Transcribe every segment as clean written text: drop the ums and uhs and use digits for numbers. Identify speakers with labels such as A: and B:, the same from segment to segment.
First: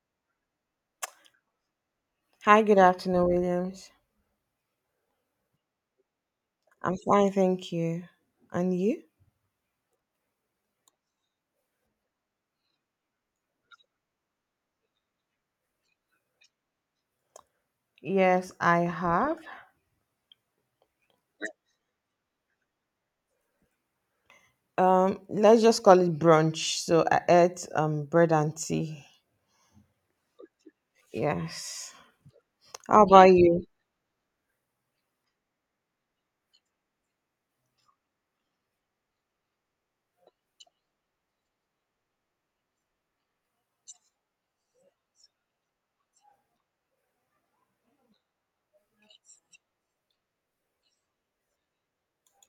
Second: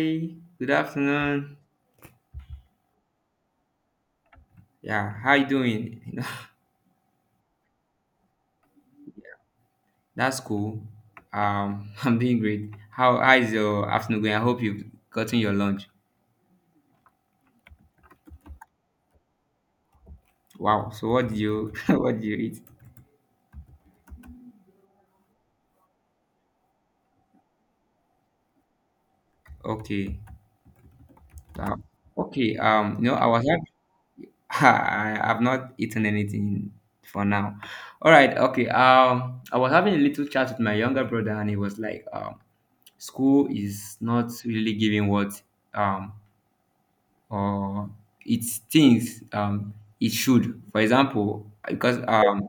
A: Hey, good afternoon.
B: Hi, good afternoon, Williams.
A: Yeah, how you doing?
B: I'm fine, thank you. And you?
A: That's cool. I'm doing great. How is your afternoon going? I hope you've gotten your lunch.
B: Yes, I have.
A: Wow. So what did you what did you eat?
B: Let's just call it brunch. So I ate bread and tea.
A: Okay. Wow.
B: Yes.
A: Okay.
B: How
A: No, I
B: about
A: was not.
B: you?
A: I have not eaten anything for now. All right. Okay. I was having a little chat with my younger brother, and he was like, school is not really giving what um or it thinks it should. For example, because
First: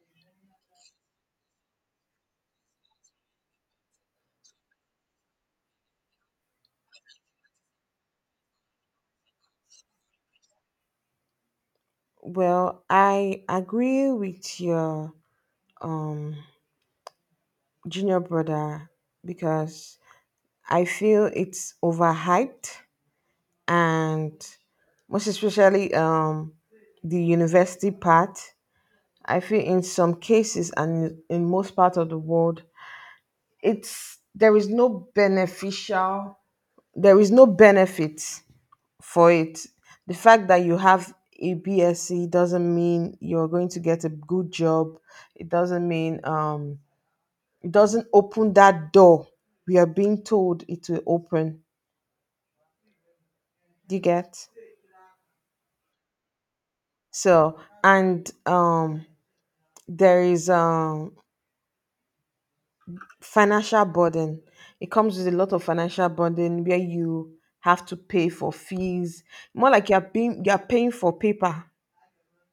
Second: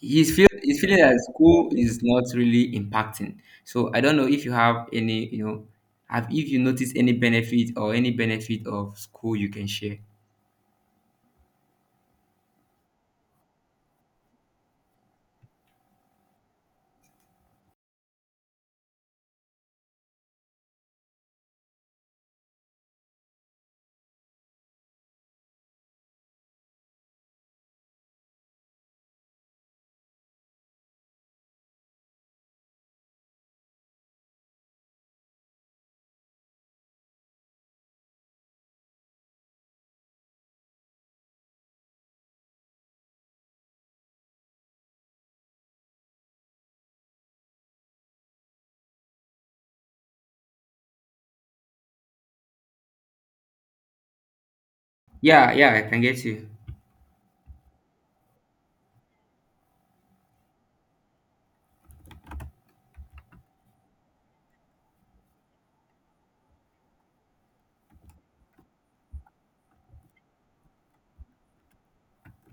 A: he's feeling that school is not really impacting. So I don't know if you have any, have if you notice any benefit or any benefit of school you can share.
B: Well, I agree with your um junior brother, because I feel it's overhyped, and most especially the university part. I feel in some cases, and in most parts of the world, it's there is no beneficial, there is no benefit for it. The fact that you have a BSc doesn't mean you're going to get a good job. It doesn't mean um, it doesn't open that door. We are being told it will open. Do you get?
A: Yeah, yeah, I can get you.
B: So, and there is financial burden, it comes with a lot of financial burden where you have to pay for fees, more like you're paying for paper.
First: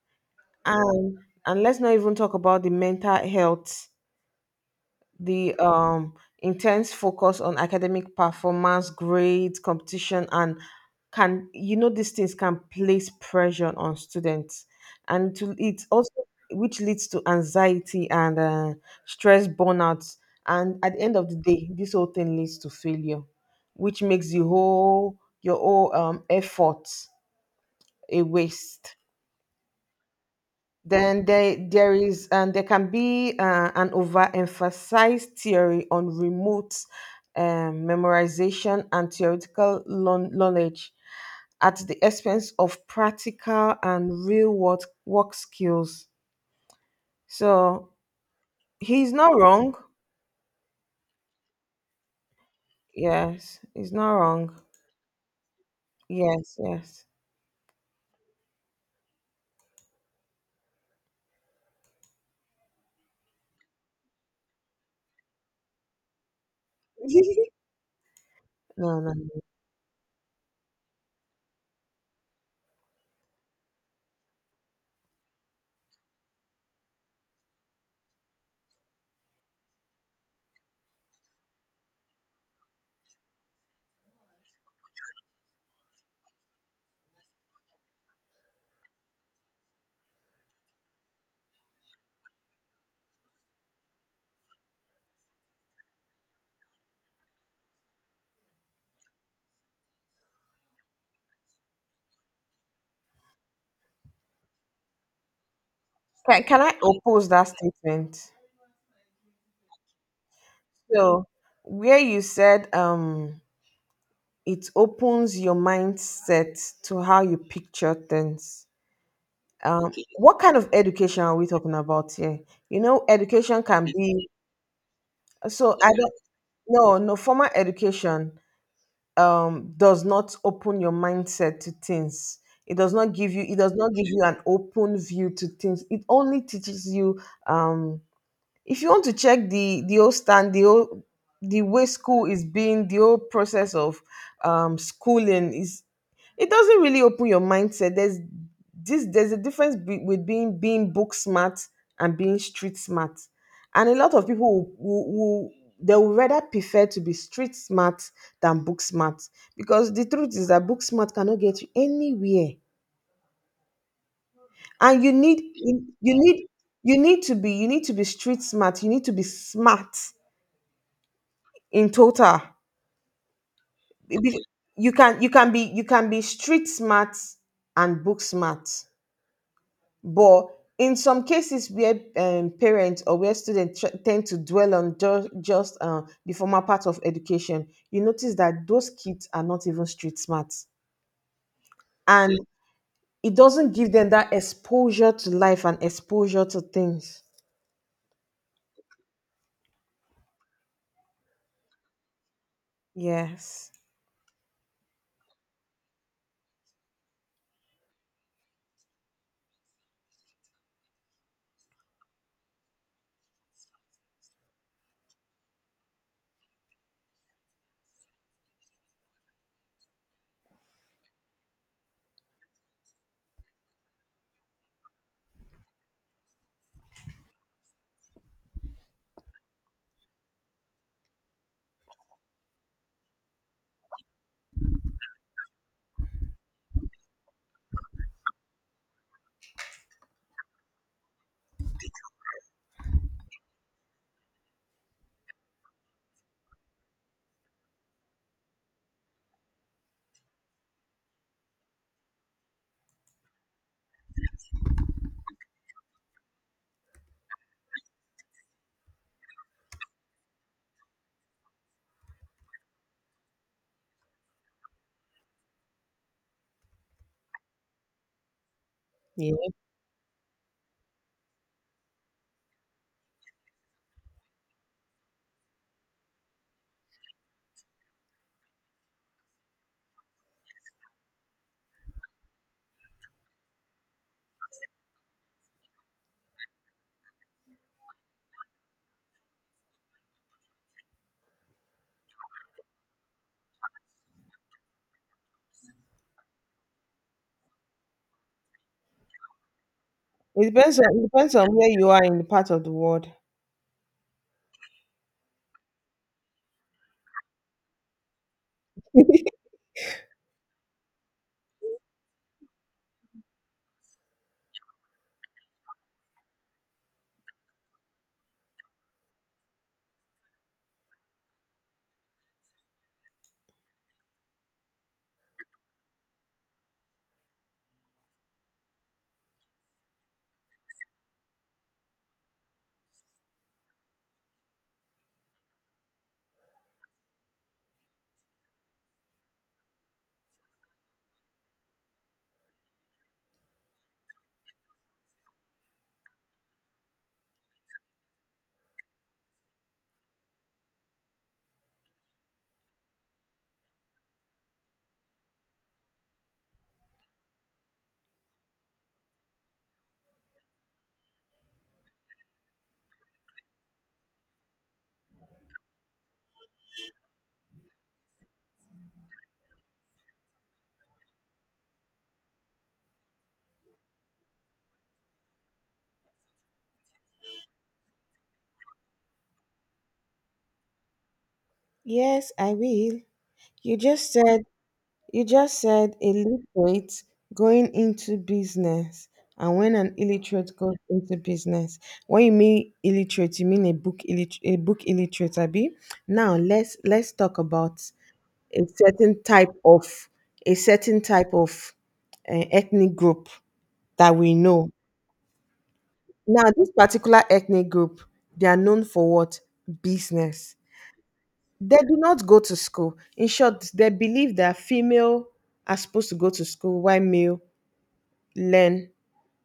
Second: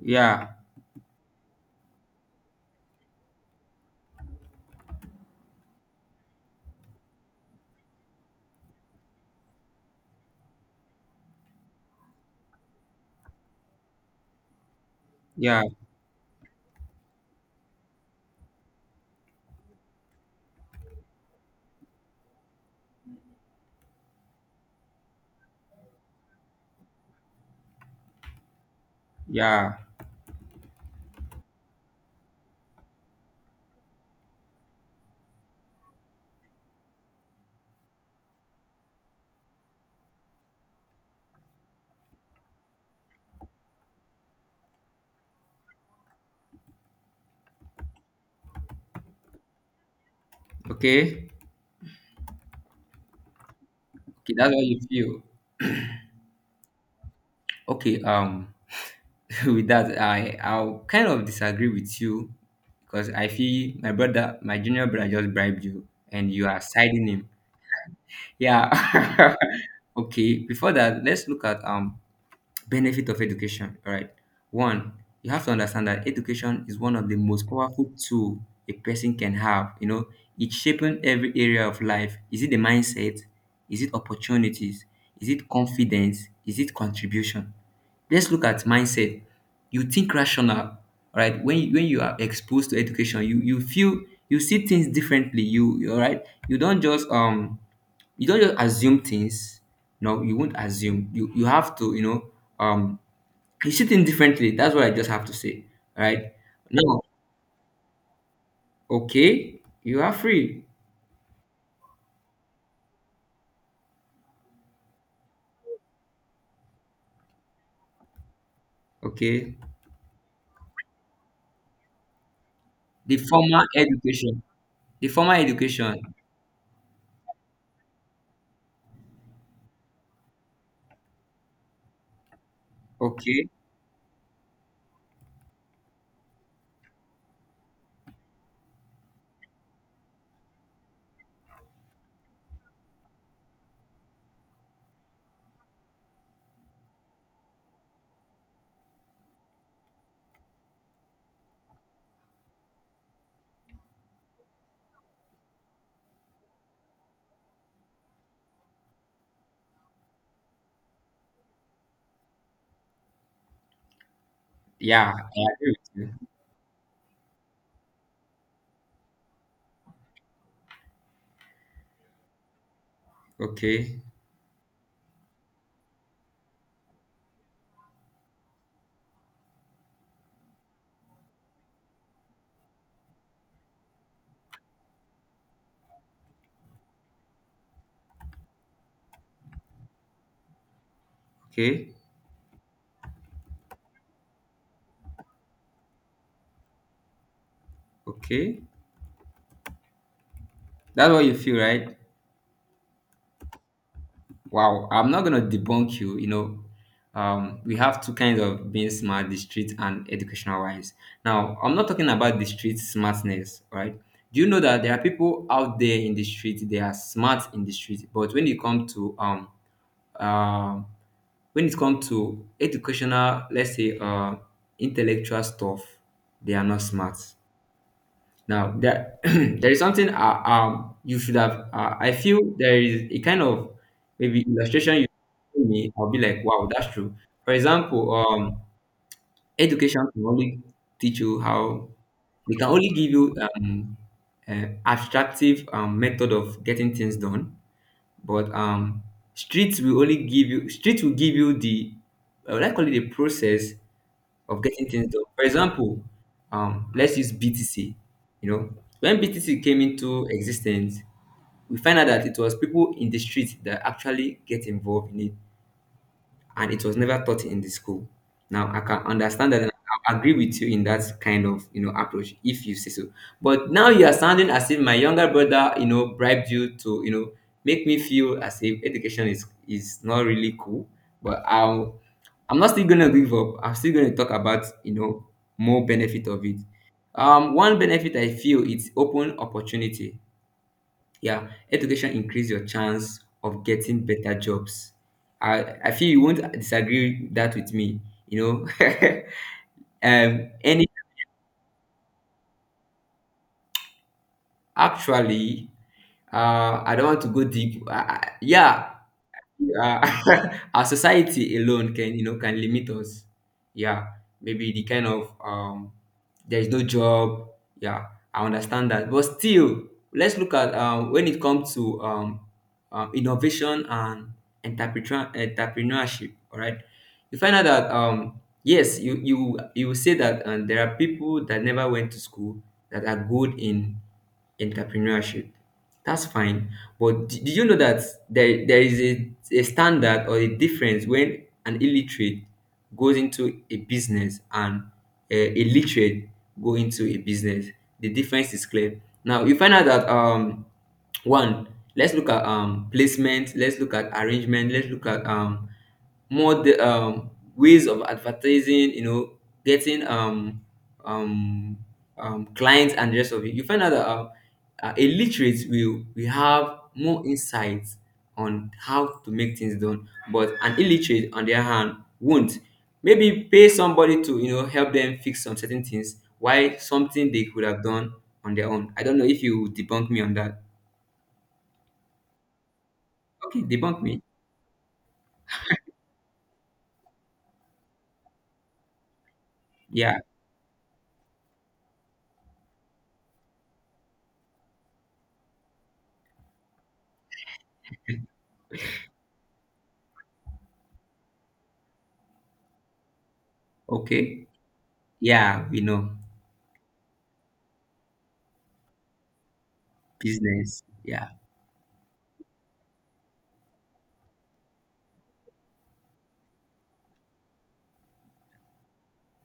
A: Yeah,
B: And and let's not even talk about the mental health, the intense focus on academic performance, grades, competition, and can you know these things can place pressure on students, and to
A: yeah,
B: it also, which leads to anxiety and stress burnout. And at the end of the day, this whole thing leads to failure, which makes the whole your whole effort a waste.
A: yeah.
B: Then they, there is, and there can be an overemphasized theory on remote memorization and theoretical knowledge at the expense of practical and real world work skills. So he's not wrong.
A: Okay,
B: Yes, he's not
A: okay, that's
B: wrong.
A: what you feel.
B: Yes, yes.
A: Okay. With that, I'll kind of disagree with you because I feel my junior brother just bribed you and you are siding him.
B: No, no.
A: Yeah. Okay, before that, let's look at benefit of education, all right? One, you have to understand that education is one of the most powerful tool a person can have. It's shaping every area of life. Is it the mindset? Is it opportunities? Is it confidence? Is it contribution? Let's look at mindset. You think rational, right? When you are exposed to education, you feel, you see things differently. You all right, you don't just, you don't just assume things. No, you won't assume. You have to, um, you see things differently. That's what I just have to say. All right.
B: Can I
A: Now,
B: oppose that statement?
A: okay, you are free.
B: So where you said it opens your mindset to how you picture things.
A: Okay.
B: Um, what kind of education are we talking about here? You know,
A: The
B: education
A: formal
B: can be,
A: education. The formal
B: so I
A: education.
B: don't no, no, formal education does not open your mindset to things.
A: Okay.
B: It does not give you an open view to things. It only teaches you um if you want to check the whole stand, the whole, the way school is being, the whole process of schooling, is it doesn't really open your mindset. There's this there's a difference, with being book smart and being street smart, and a lot of people will, they would rather prefer to be street smart than book smart, because the truth is that book smart cannot get you anywhere. And
A: Yeah, I agree with you.
B: you need to be street smart, you need to be smart in total.
A: Okay.
B: It be- you can be street smart and book smart, but in some cases where parents, or where students tend to dwell on just the formal part of education, you notice that those kids are not even street smart,
A: Okay.
B: and it doesn't give them that exposure to life and exposure to things.
A: Okay. That's what you feel, right?
B: Yes.
A: Wow, I'm not gonna debunk you. We have two kinds of being smart: the street and educational wise. Now, I'm not talking about the street smartness, right? Do you know that there are people out there in the street? They are smart in the street, but when it comes uh, to educational, let's say, intellectual stuff, they are not smart. Now there, there is something you should have. I feel there is a kind of maybe illustration you give me. I'll be like, wow, that's true. For example, education can only teach you how they can only give you abstractive method of getting things done, but streets will give you the, I would like call it a process of getting things done. For example, let's use BTC. You know, when BTC came into existence, we find out that it was people in the street that actually get involved in it and it was never taught in the school. Now I can
B: Yeah.
A: understand that and I agree with you in that kind of approach, if you say so. But now you are sounding as if my younger brother, bribed you to, make me feel as if education is not really cool. But I'm not still gonna give up. I'm still gonna talk about, more benefit of it. One benefit I feel is open opportunity. Yeah, education increase your chance of getting better jobs. I feel you won't disagree that with me, you know. Any
B: It depends on where you are in the part of the world.
A: actually, I don't want to go deep. Yeah. Yeah. Our society alone can you know can limit us. Yeah. Maybe the kind of there is no job. Yeah. I understand that, but still, let's look at when it comes to innovation and entrepreneurship, all right? You find out that yes, you will say that there are people that never went to school that are good in entrepreneurship. That's fine. But did you know that there is a standard or a difference when an illiterate goes into a business and a literate go into a business? The difference is clear. Now you find out that one, let's look at placement, let's look at arrangement, let's look at more the ways of advertising, getting um clients and the rest of it. You find out that a literate will have more insights on how to make things done, but an illiterate, on the other hand, won't. Maybe pay somebody to help them fix some certain things. Why something they could have done on their own? I don't know if you debunk me on that.
B: Yes, I will.
A: Okay,
B: You
A: debunk
B: just
A: me.
B: said You just said illiterate going into business. And when an
A: Yeah.
B: illiterate goes into business, when you mean illiterate, you mean a book illiterate, Abi. Now let's talk about a certain type of a certain type of ethnic group that we
A: Okay.
B: know.
A: Yeah, we know
B: Now this particular ethnic group, they are known for what? Business.
A: business. Yeah.
B: They do not go to school. In short, they believe that female are supposed to go to school while male learn,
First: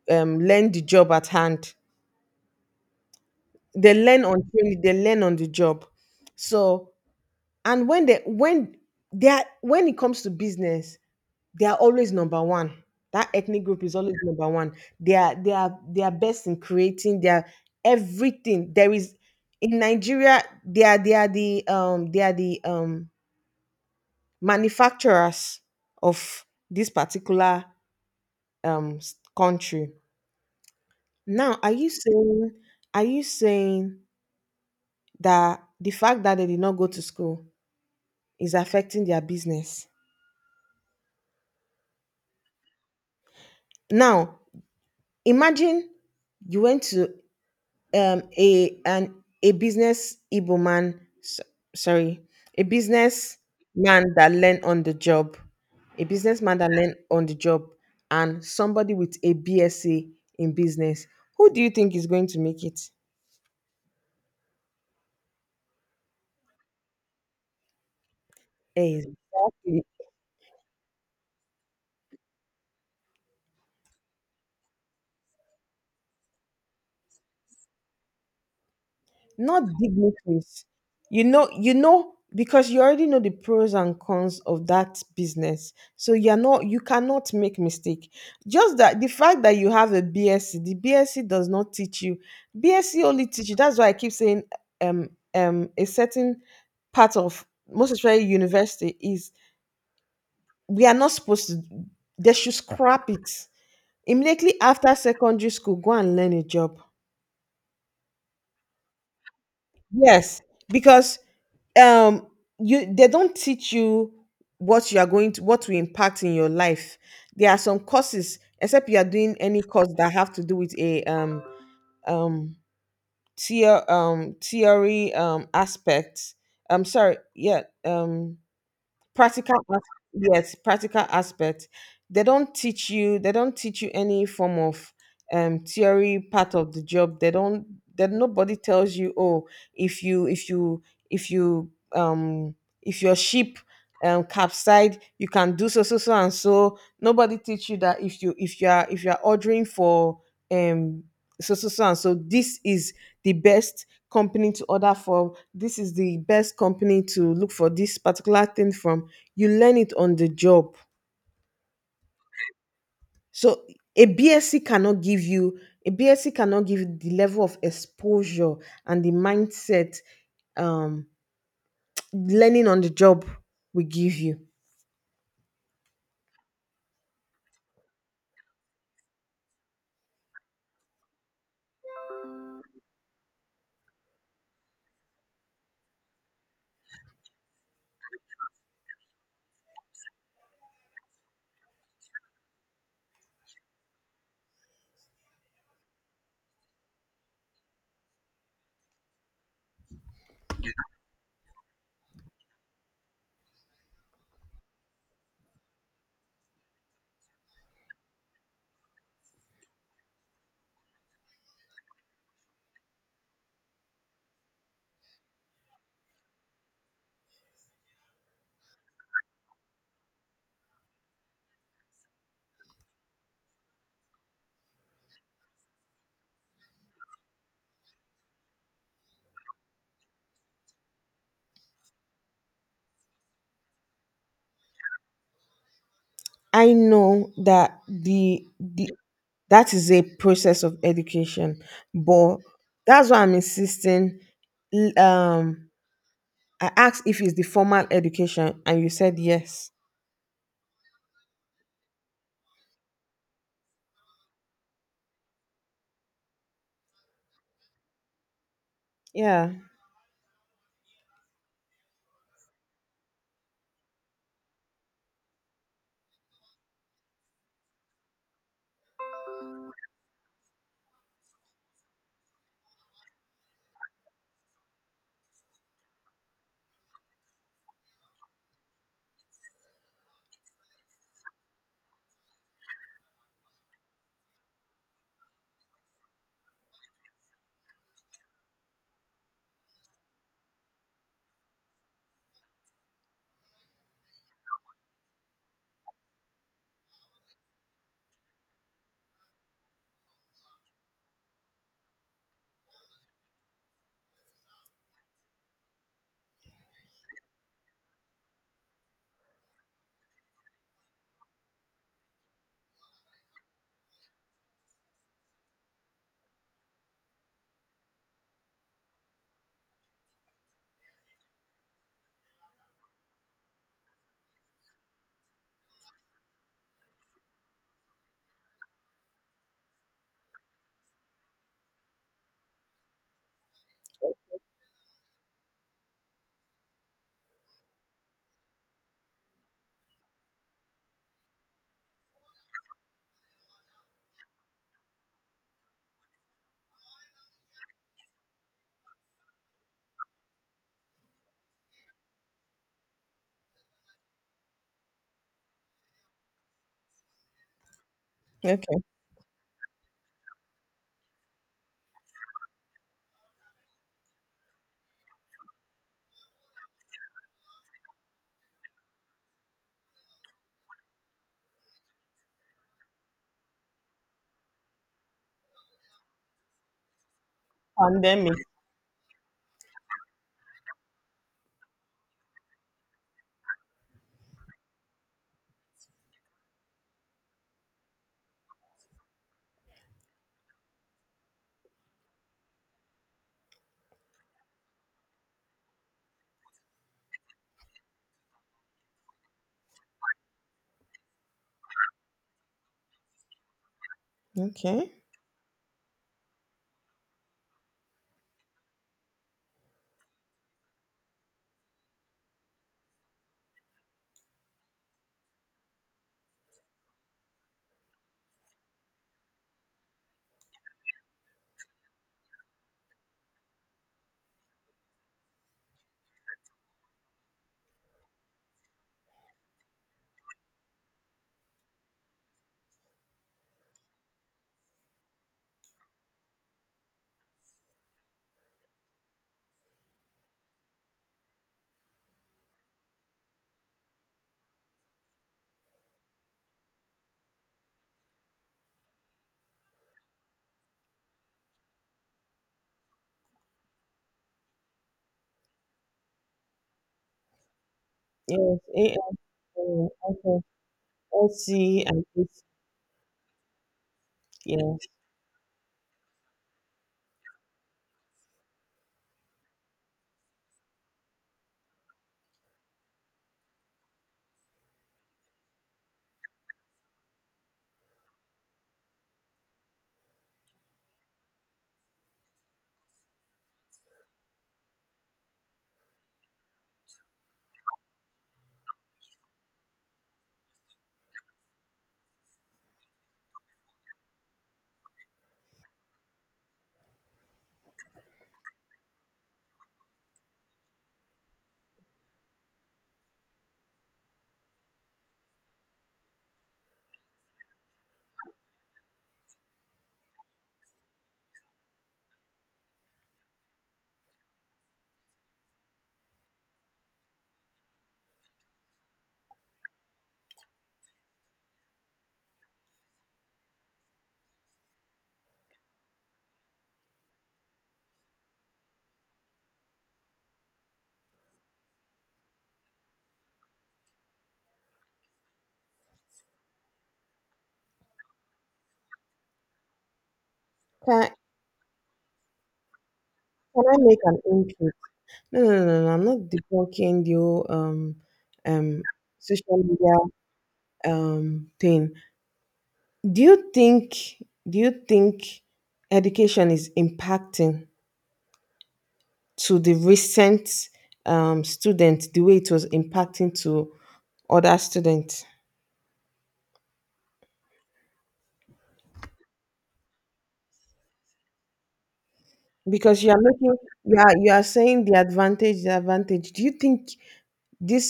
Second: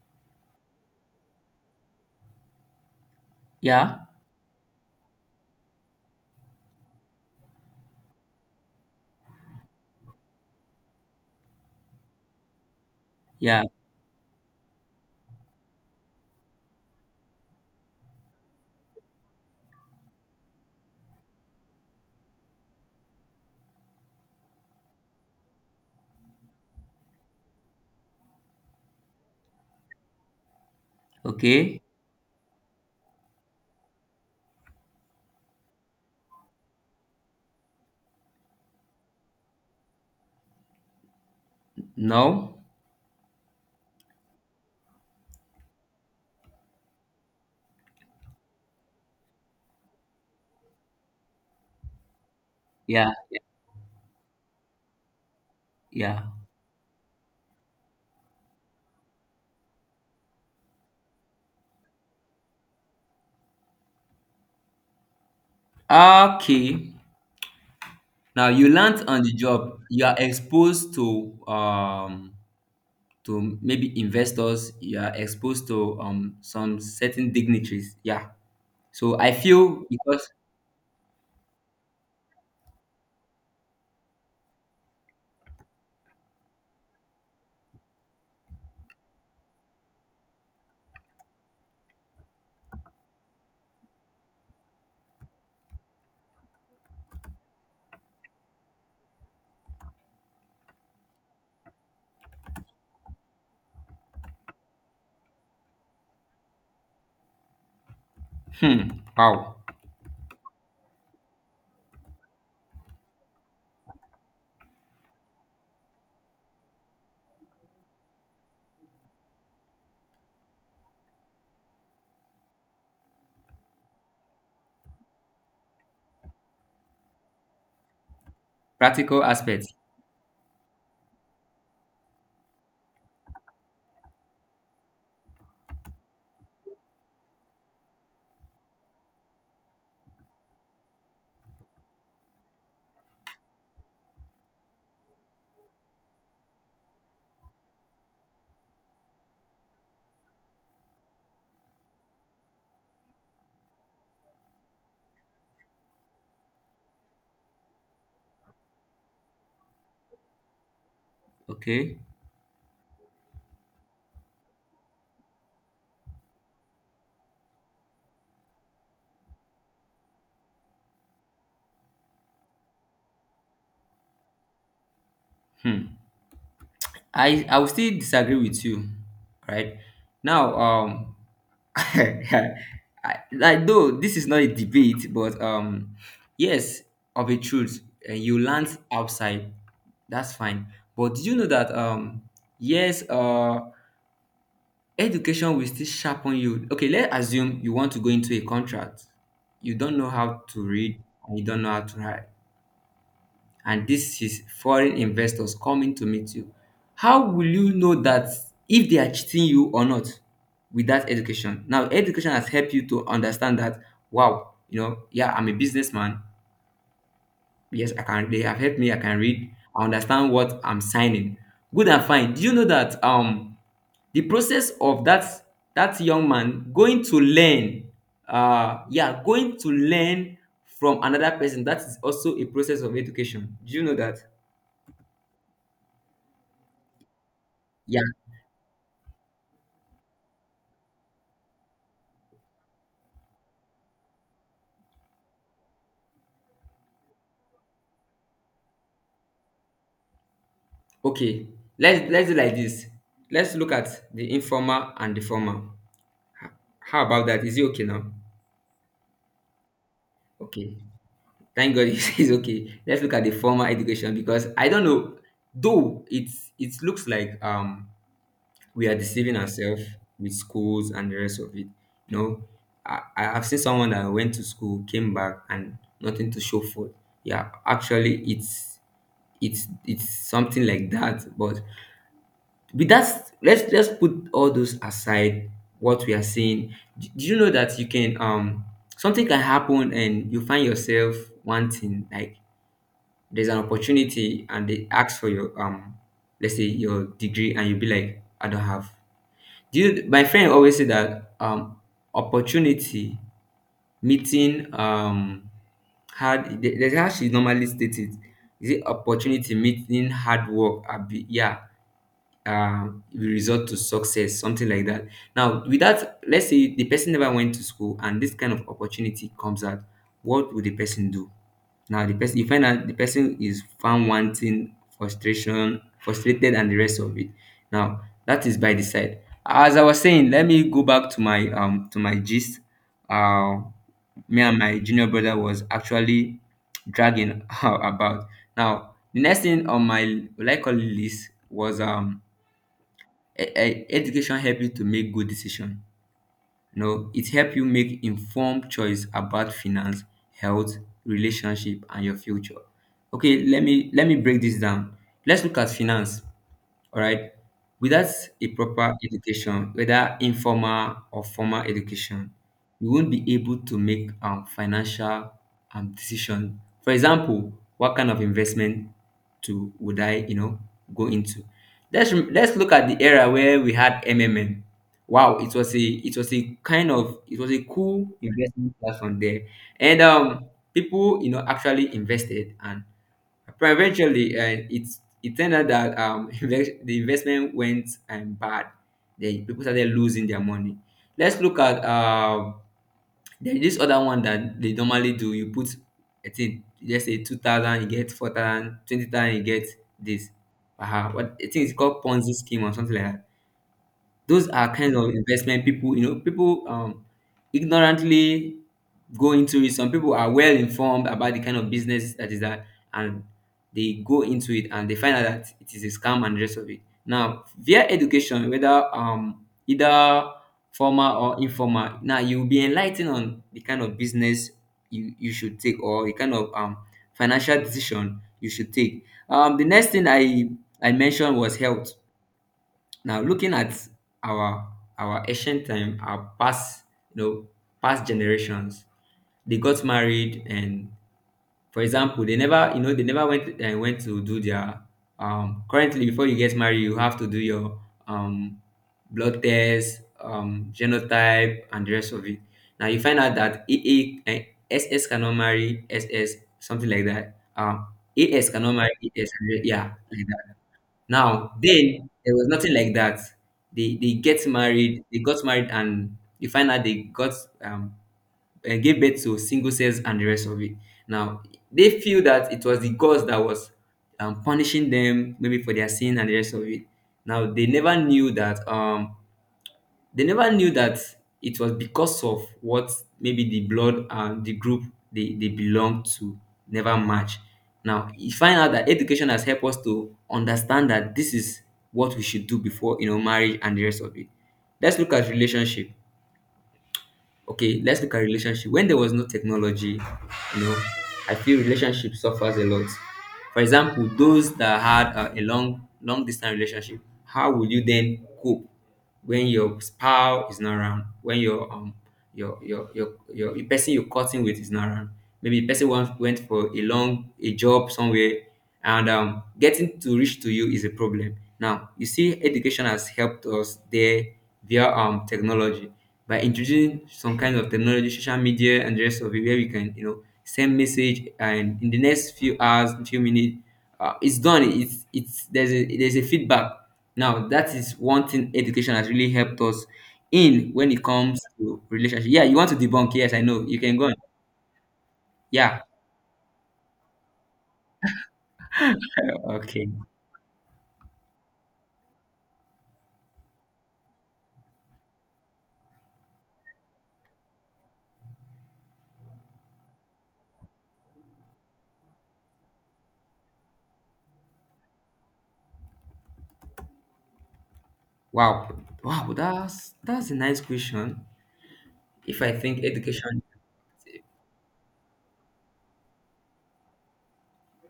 B: learn the job at hand. They
A: Yeah.
B: learn on training, they learn on the job. So, and when they are when it comes to business, they are always number one. That
A: Yeah.
B: ethnic group is always number one. They are best in creating their... everything there is. In Nigeria, they are, they are the manufacturers of this particular, country. Now,
A: Okay.
B: are you saying that the fact that they did not go to school is affecting their business.
A: No.
B: Now, imagine you went to um, a an a business Igbo man, s- sorry, a
A: Yeah.
B: business
A: Yeah.
B: man that learned on the job, a
A: Yeah.
B: businessman that learned on the job, and somebody with a BSc in business. Who do you think is going to make it?
A: Okay. Now you
B: Eh.
A: learnt on the job,
B: Exactly.
A: you are exposed to maybe investors, you are exposed to some certain dignitaries. Yeah. So I
B: Not
A: feel because,
B: dignitaries. You know, because you already know the pros and cons of that business. So you cannot make mistake. Just that the fact that you have a BSc, the BSc does not teach you. BSc only teach you. That's why I keep saying a certain part of, most especially, university is, we are not supposed to they should scrap it. Immediately after secondary school, go and learn a job.
A: hmm. Wow.
B: Yes, because um you they don't teach you what you are going to what will impact in your life. There are some courses, except you are doing any course that have to do with a um theory aspect. I'm sorry. Yeah.
A: Practical
B: Practical
A: aspects.
B: as- yes, practical aspect. They don't teach you any form of theory part of the job. They don't that nobody tells you, oh, if you if you if you, um if your ship capsized, you can do so so so and so. Nobody teach you that if you are, ordering for um so so so and so, this is the best company to order for. This is the best company to look for this particular thing from. You learn it on the job.
A: Okay.
B: So a BSc cannot give you a BSc cannot give you the level of exposure and the mindset um, learning on the job will give you.
A: Hmm. I will still disagree with you, right? Now, I, like, though this is not a debate, but yes, of a truth, you land outside, that's fine. But did you know that yes, education will still sharpen you. Okay, let's assume you want to go into a contract. You don't know how to read and you don't know how to write, and this is foreign investors coming to meet you. How will you know that if they are cheating you or not with that education? Now, education has helped you to understand that, wow, yeah, I'm a businessman. Yes, I can. They have helped me. I can read. I understand what I'm signing. Good and fine. Do you know that the process of that young man going to learn from another person, that is also a process of education. Do you know that?
B: I know that
A: Yeah.
B: the that is a process of education, but that's why I'm insisting. l- Um, I asked if it's the formal education, and you said yes.
A: Okay, let's do like this. Let's look at the informal and the formal. H- How about that? Is it okay now?
B: Yeah.
A: Okay. Thank God it's okay. Let's look at the formal education because I don't know. Though it's, it looks like we are deceiving ourselves with schools and the rest of it. You know, I have seen someone that went to school, came back, and nothing to show for. It. Yeah, actually, it's something like that. But that's let's put all those aside. What we are saying, do you know that you can something can happen and you find yourself wanting, like, there's an opportunity and they ask for your let's say your degree and you be like, I don't have. Do you, my friend always say that opportunity meeting hard, that's how she normally stated, is it opportunity meeting hard work? Abi, yeah, will result to success, something like that. Now with that, let's say the person never went to school and this kind of opportunity comes out, what would the person do? Now, the person, you find out the person is found wanting, frustration frustrated, and the rest of it. Now, that is by the side. As I was saying, let me go back to my, to my gist. uh Me and my junior brother was actually dragging about, now, the next thing on my likely list was education help you to make good decision. It help you make informed choice about finance, health, relationship, and your future. Okay, let me break this down. Let's look at finance. All right, without a
B: Okay.
A: proper education, whether informal or formal education, you won't be able to make financial decision. For example, what kind of investment to would I go into? Let's look at the era where we had wow, it was a, it was a cool
B: Pandemic.
A: investment platform there. And people, actually invested, and but eventually, it turned out that the investment went bad. They People started losing their money. Let's look at there is this other one that they normally do. You put, I think, let's say 2,000, you get 4,000, 20,000, you get this. Uh-huh. What I think it's called Ponzi scheme or something like that. Those are
B: Okay.
A: kind of investment people, you know, people ignorantly go into it. Some people are well informed about the kind of business that is that, and they go into it and they find out that it is a scam and the rest of it. Now, via education, whether either formal or informal, now you'll be enlightened on the kind of business you should take or the kind of financial decision you should take. The next thing I mentioned was health. Now, looking at our our ancient time, our past, you know, past generations, they got married, and for example, they never, they never went went to do their Currently, before you get married, you have to do your um blood test, genotype, and the rest of it. Now you find out that AA, SS cannot marry SS, something like that. AS
B: Yes.
A: cannot marry AS,
B: AI.
A: yeah, like
B: Okay.
A: now,
B: See, and
A: then there
B: this,
A: was nothing like that. They get
B: yeah.
A: married, they got married, and you find out they got um gave birth to single cells and the rest of it. Now they feel that it was the gods that was punishing them maybe for their sin and the rest of it. Now they never knew that it was because of what, maybe the blood and the group they belong to never match. Now you find out that education has helped us to understand that this is what we should do before marriage and the rest of it. Let's look at relationship. Okay, let's look at relationship when there was no technology. you know I feel relationship suffers a lot. For example, those that had a long distance relationship, how will you then cope when your spouse is not around, when your the person you're cutting with is not around, maybe the person went for a long a job somewhere, and getting to reach to you is a problem. Now, you see, education has helped us there via technology, by introducing some kind of technology, social media, and the rest of it, where we can, you know, send message and in the next few hours, few minutes, it's done. It's There's a feedback. Now, that is one thing education has really helped us in when it
B: Can,
A: comes to relationship. Yeah, you want to debunk? Yes, I know.
B: can I
A: You can
B: make
A: go on.
B: an input? No, no, no, no,
A: Yeah.
B: no. I'm not debunking you, um social
A: Okay.
B: media thing. Do you think do you think education is impacting to the recent student the way it was impacting to other students?
A: Wow, wow, that's a nice question. If I think
B: Because you are
A: education,
B: making, you are saying the advantage, the advantage. Do you think... This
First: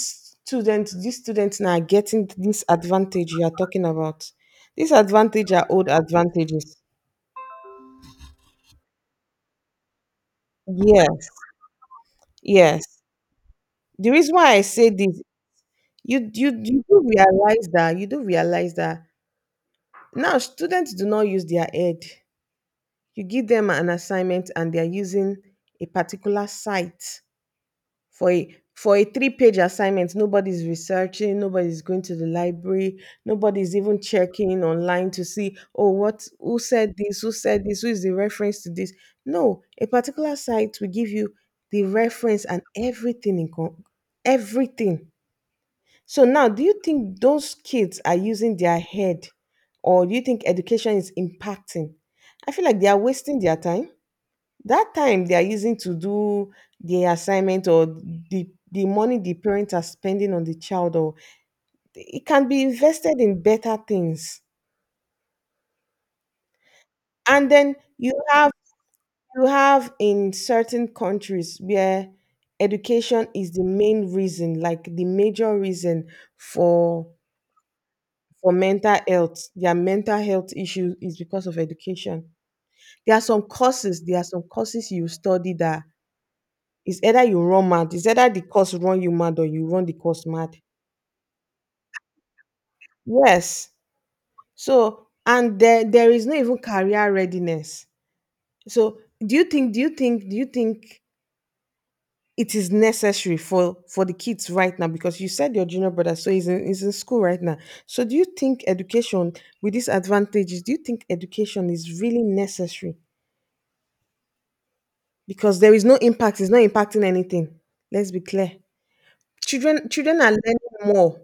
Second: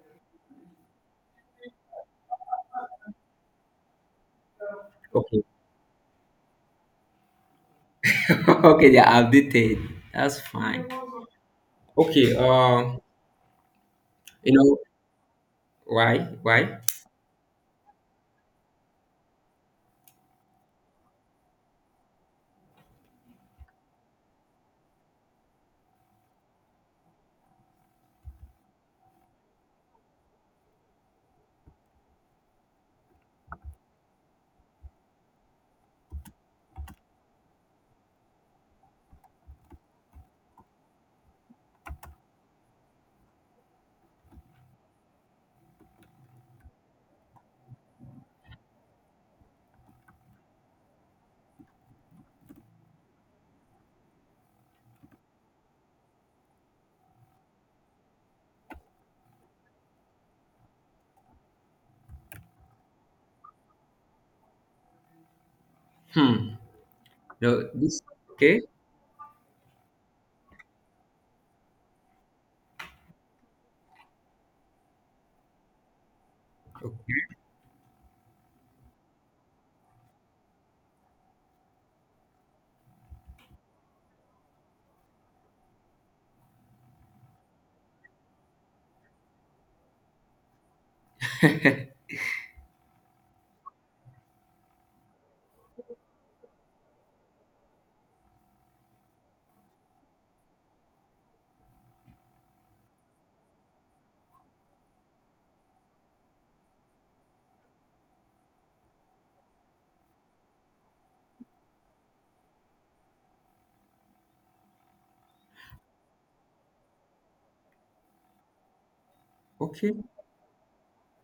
B: student, these students now, are getting this advantage you are talking about. This
A: okay,
B: advantage are old advantages.
A: okay, they are updated. That's fine.
B: Yes,
A: Okay,
B: yes. The reason
A: you
B: why I
A: know
B: say this,
A: why? Why?
B: you do realize that, now students do not use their head. You give them an assignment and they are using a particular site for a, three-page assignment. Nobody's researching, nobody's going to the library, nobody's even checking online to see, oh, what, who said this, who is the reference to this. No, a particular site will give you the reference and everything in everything. So now, do you think those kids are using their head, or do you think education is impacting? I feel like they are wasting their time. That time they are using to do the assignment, or the money the parents are spending on the child, or... it can be invested in better things.
A: Hmm.
B: And
A: No,
B: then
A: this
B: you have,
A: okay,
B: you have in certain countries where education is the main reason, like the major reason,
A: o-
B: for for mental health. Their mental health issue is because of education. There are some courses, there are some courses you study that... It's either you run mad, it's either the cause run you mad or you run the cause mad. Yes. So, and there is no even career readiness. So, do you think it is necessary for the kids right now, because you said your junior brother, so he's in school right now. So do you think education, with these advantages, do you think education is really necessary, because there is no impact, it's not impacting anything. Let's be clear.
A: okay,
B: Children are learning more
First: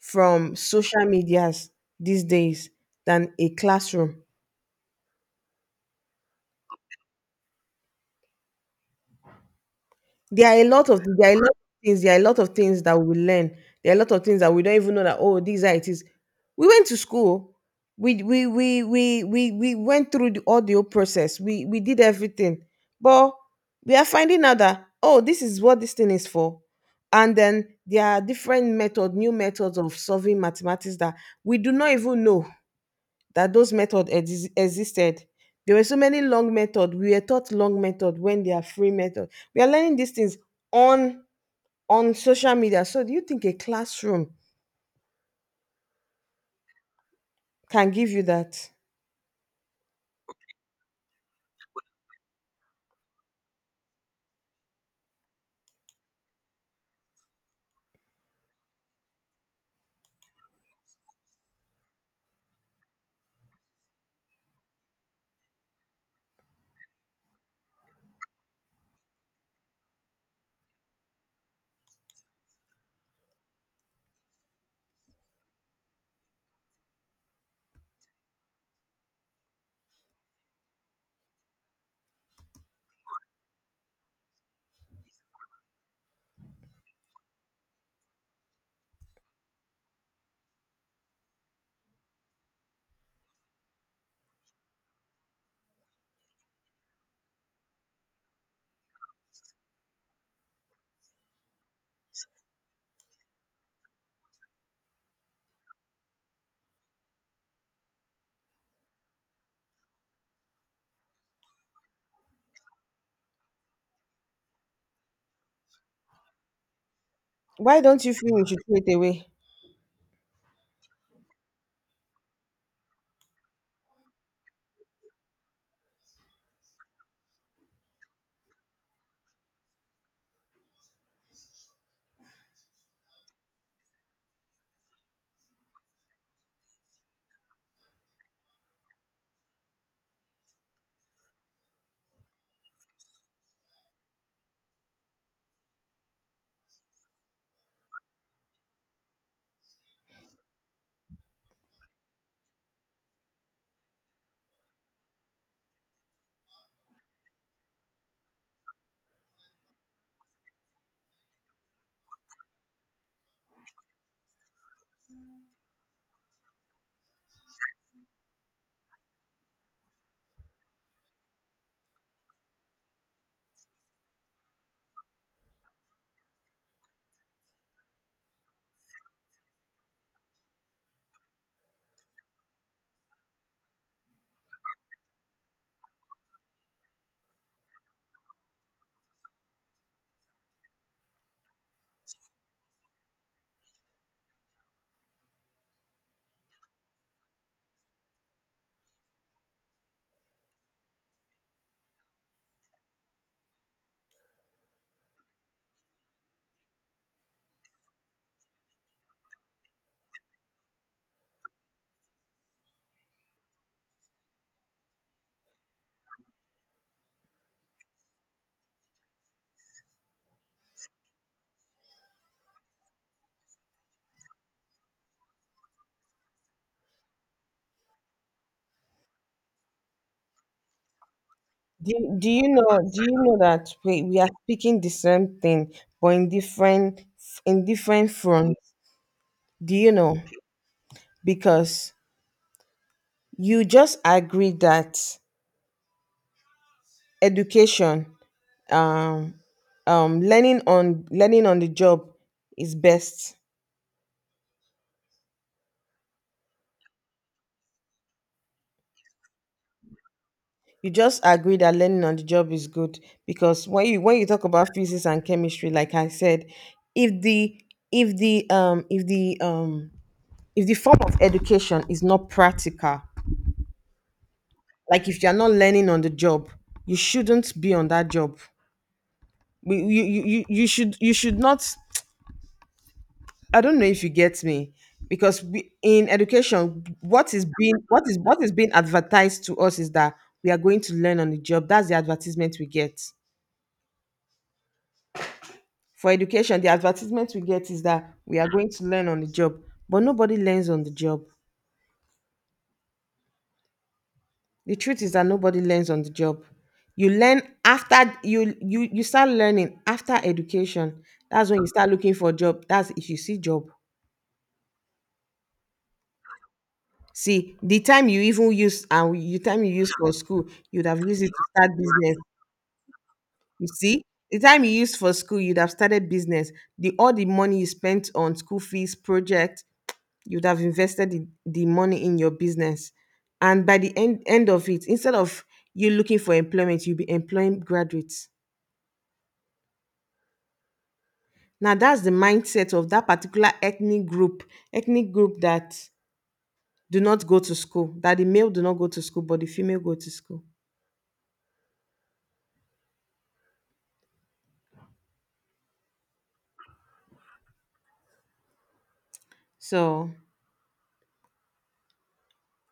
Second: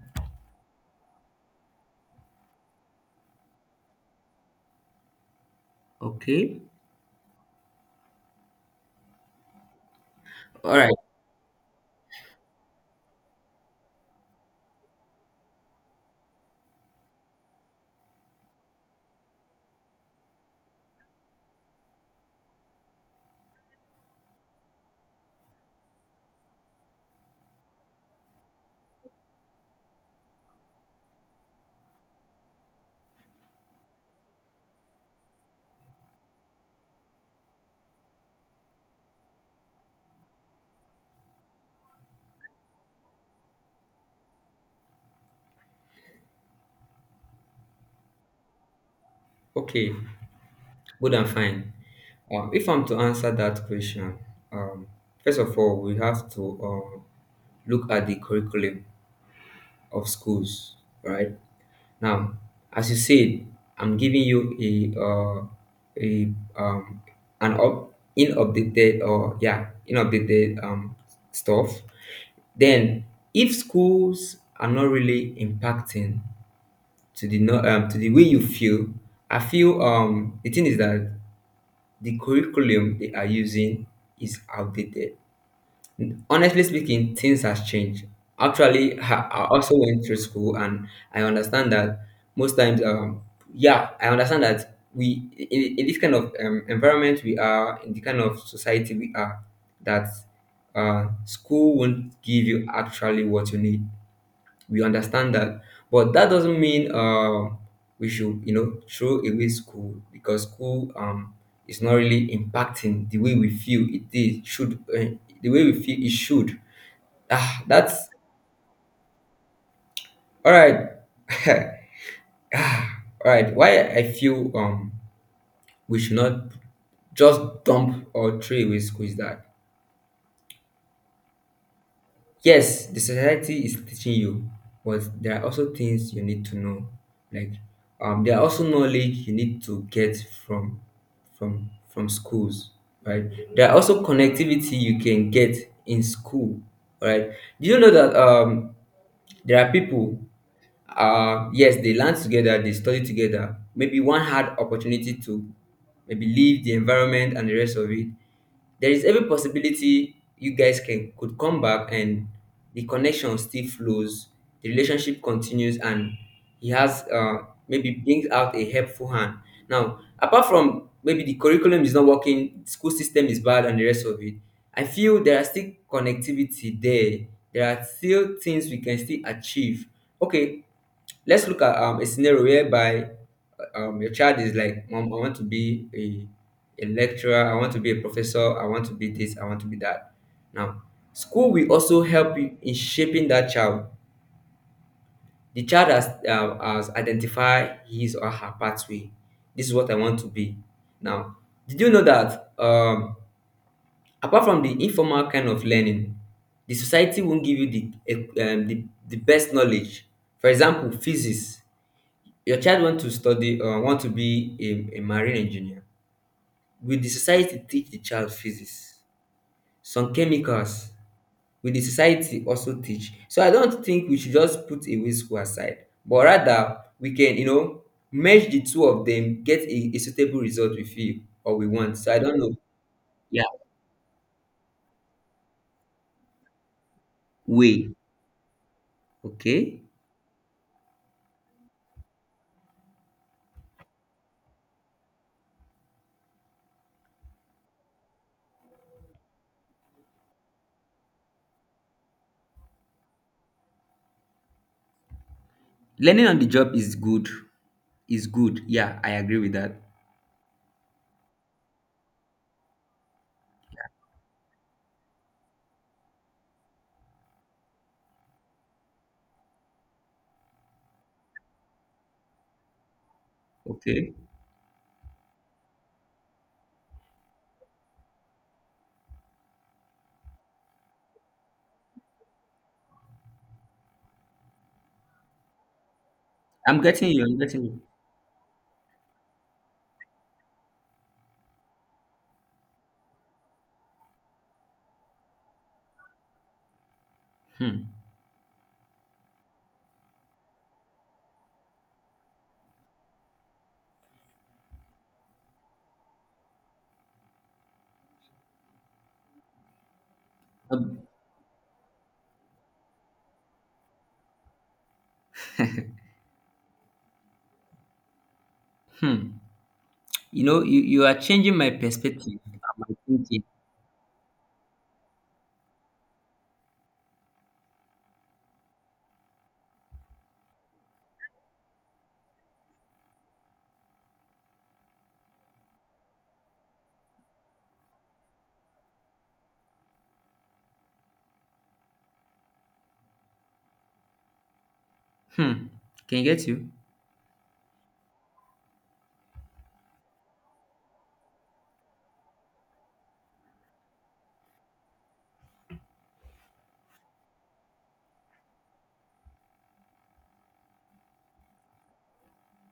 B: from social medias these days than a classroom.
A: okay.
B: There are a
A: All
B: lot
A: right,
B: of, there are a lot of things that we learn. There are a lot of things that we don't even know that, oh, these are it is. We went to school, we went through the audio process, we did everything. But we are finding out that, oh, this is what this thing is for. And then there are different method, new methods of solving mathematics that we do not even know that those methods existed. There were so many long method. We were taught long method when they are free method. We are learning these things on on social media. So do you think a classroom can give you that?
A: okay, good and fine. If I'm to answer that question, um, first of all, we have to look at the curriculum of schools, right? Now, as you said, I'm giving you a uh, a um an up in updated or yeah in updated stuff. Then, if schools are not really impacting to the no, to the way you feel, I feel the thing is that the curriculum they are using is outdated. Honestly speaking, things has changed. Actually, I also went through school, and I understand that most times, yeah, I understand that we in this kind of environment we are, in the kind of society we are, that school won't give you actually what you need. We understand that, but that doesn't mean we should, you know, throw away school because school is not really impacting the way we feel it is should the way we feel it should. Ah,
B: Why don't
A: that's
B: you feel we should throw it away?
A: all right. All right. Why I feel we should not just dump or throw away school is that yes, the society is teaching you, but there are also things you need to know. Like there are also knowledge you need to get from from schools, right? There are also connectivity you can get in school, right? Do you know that there are people. Uh, yes, they learn together, they study together, maybe one had opportunity to maybe leave the environment and the rest of it. There is every possibility you guys can could come back and the connection still flows, the relationship continues, and he has maybe brings out a helpful hand. Now apart from maybe the curriculum is not working, school system is bad and the rest of it, I feel there are still connectivity there, there are still things we can still achieve. Okay, let's look at a scenario whereby your child is like, Mom, I want to be a lecturer, I want to be a professor, I want to be this, I want to be that. Now, school will also help you in shaping that child. The child has identified his or her pathway. This is what I want to be. Now, did you know that apart from the informal kind of learning, the society won't give you the, the best knowledge? For example, physics, your child want to study or want to be a marine engineer, will the society teach the child physics, some chemicals, will the society also teach? So I don't think we should just put away school aside, but rather we can, you know, merge the two of them, get a suitable result we feel or we want. So I don't know.
B: Do you know
A: Yeah,
B: that, we are speaking the same thing but in different, in
A: way.
B: different fronts? Do
A: Okay,
B: you know? Because you just agreed that education, um learning on, learning on the job is best.
A: learning on the job is good, is good, yeah, I agree with that.
B: You just agree that learning on the job is good, because when you, when you talk about physics and chemistry, like I said, if the, if the if the if the form of education is not practical,
A: Okay,
B: like if you're not learning on the job, you shouldn't be on that job. You, you, you, you should, you should not... I don't know if you get me. Because we, in
A: I'm
B: education,
A: getting you,
B: what
A: i'm
B: is
A: getting
B: being,
A: you
B: what is, what is being advertised to us is that we are going to learn on the job. That's the advertisement we get for education. The advertisement we get is
A: Hmm.
B: that we are going to learn on the job, but nobody learns on the job. The truth is that nobody learns on the job. You learn after you, start learning after education.
A: Um,
B: That's when you start looking for a job, that's if you see job. See, the time you even use, and
A: hmm.
B: the time you use for
A: You
B: school,
A: know,
B: you'd have
A: you are
B: used it to
A: changing my
B: start business.
A: perspective and my thinking.
B: You see, the time you used for school, you'd have started business. The all the money you spent on school fees, project, you'd have invested the money in your business. And by the end of it, instead of you looking for employment, you'll be employing graduates. Now that's the mindset of that particular ethnic group
A: Hmm.
B: that
A: Can you get you?
B: do not go to school, that the male do not go to school, but the female go to school. So,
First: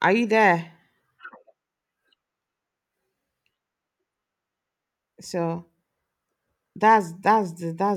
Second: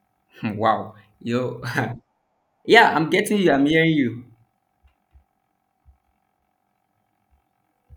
B: are you
A: Hmm,
B: there?
A: wow. You know, yeah, I'm getting you. I'm hearing you.
B: So that's the, that's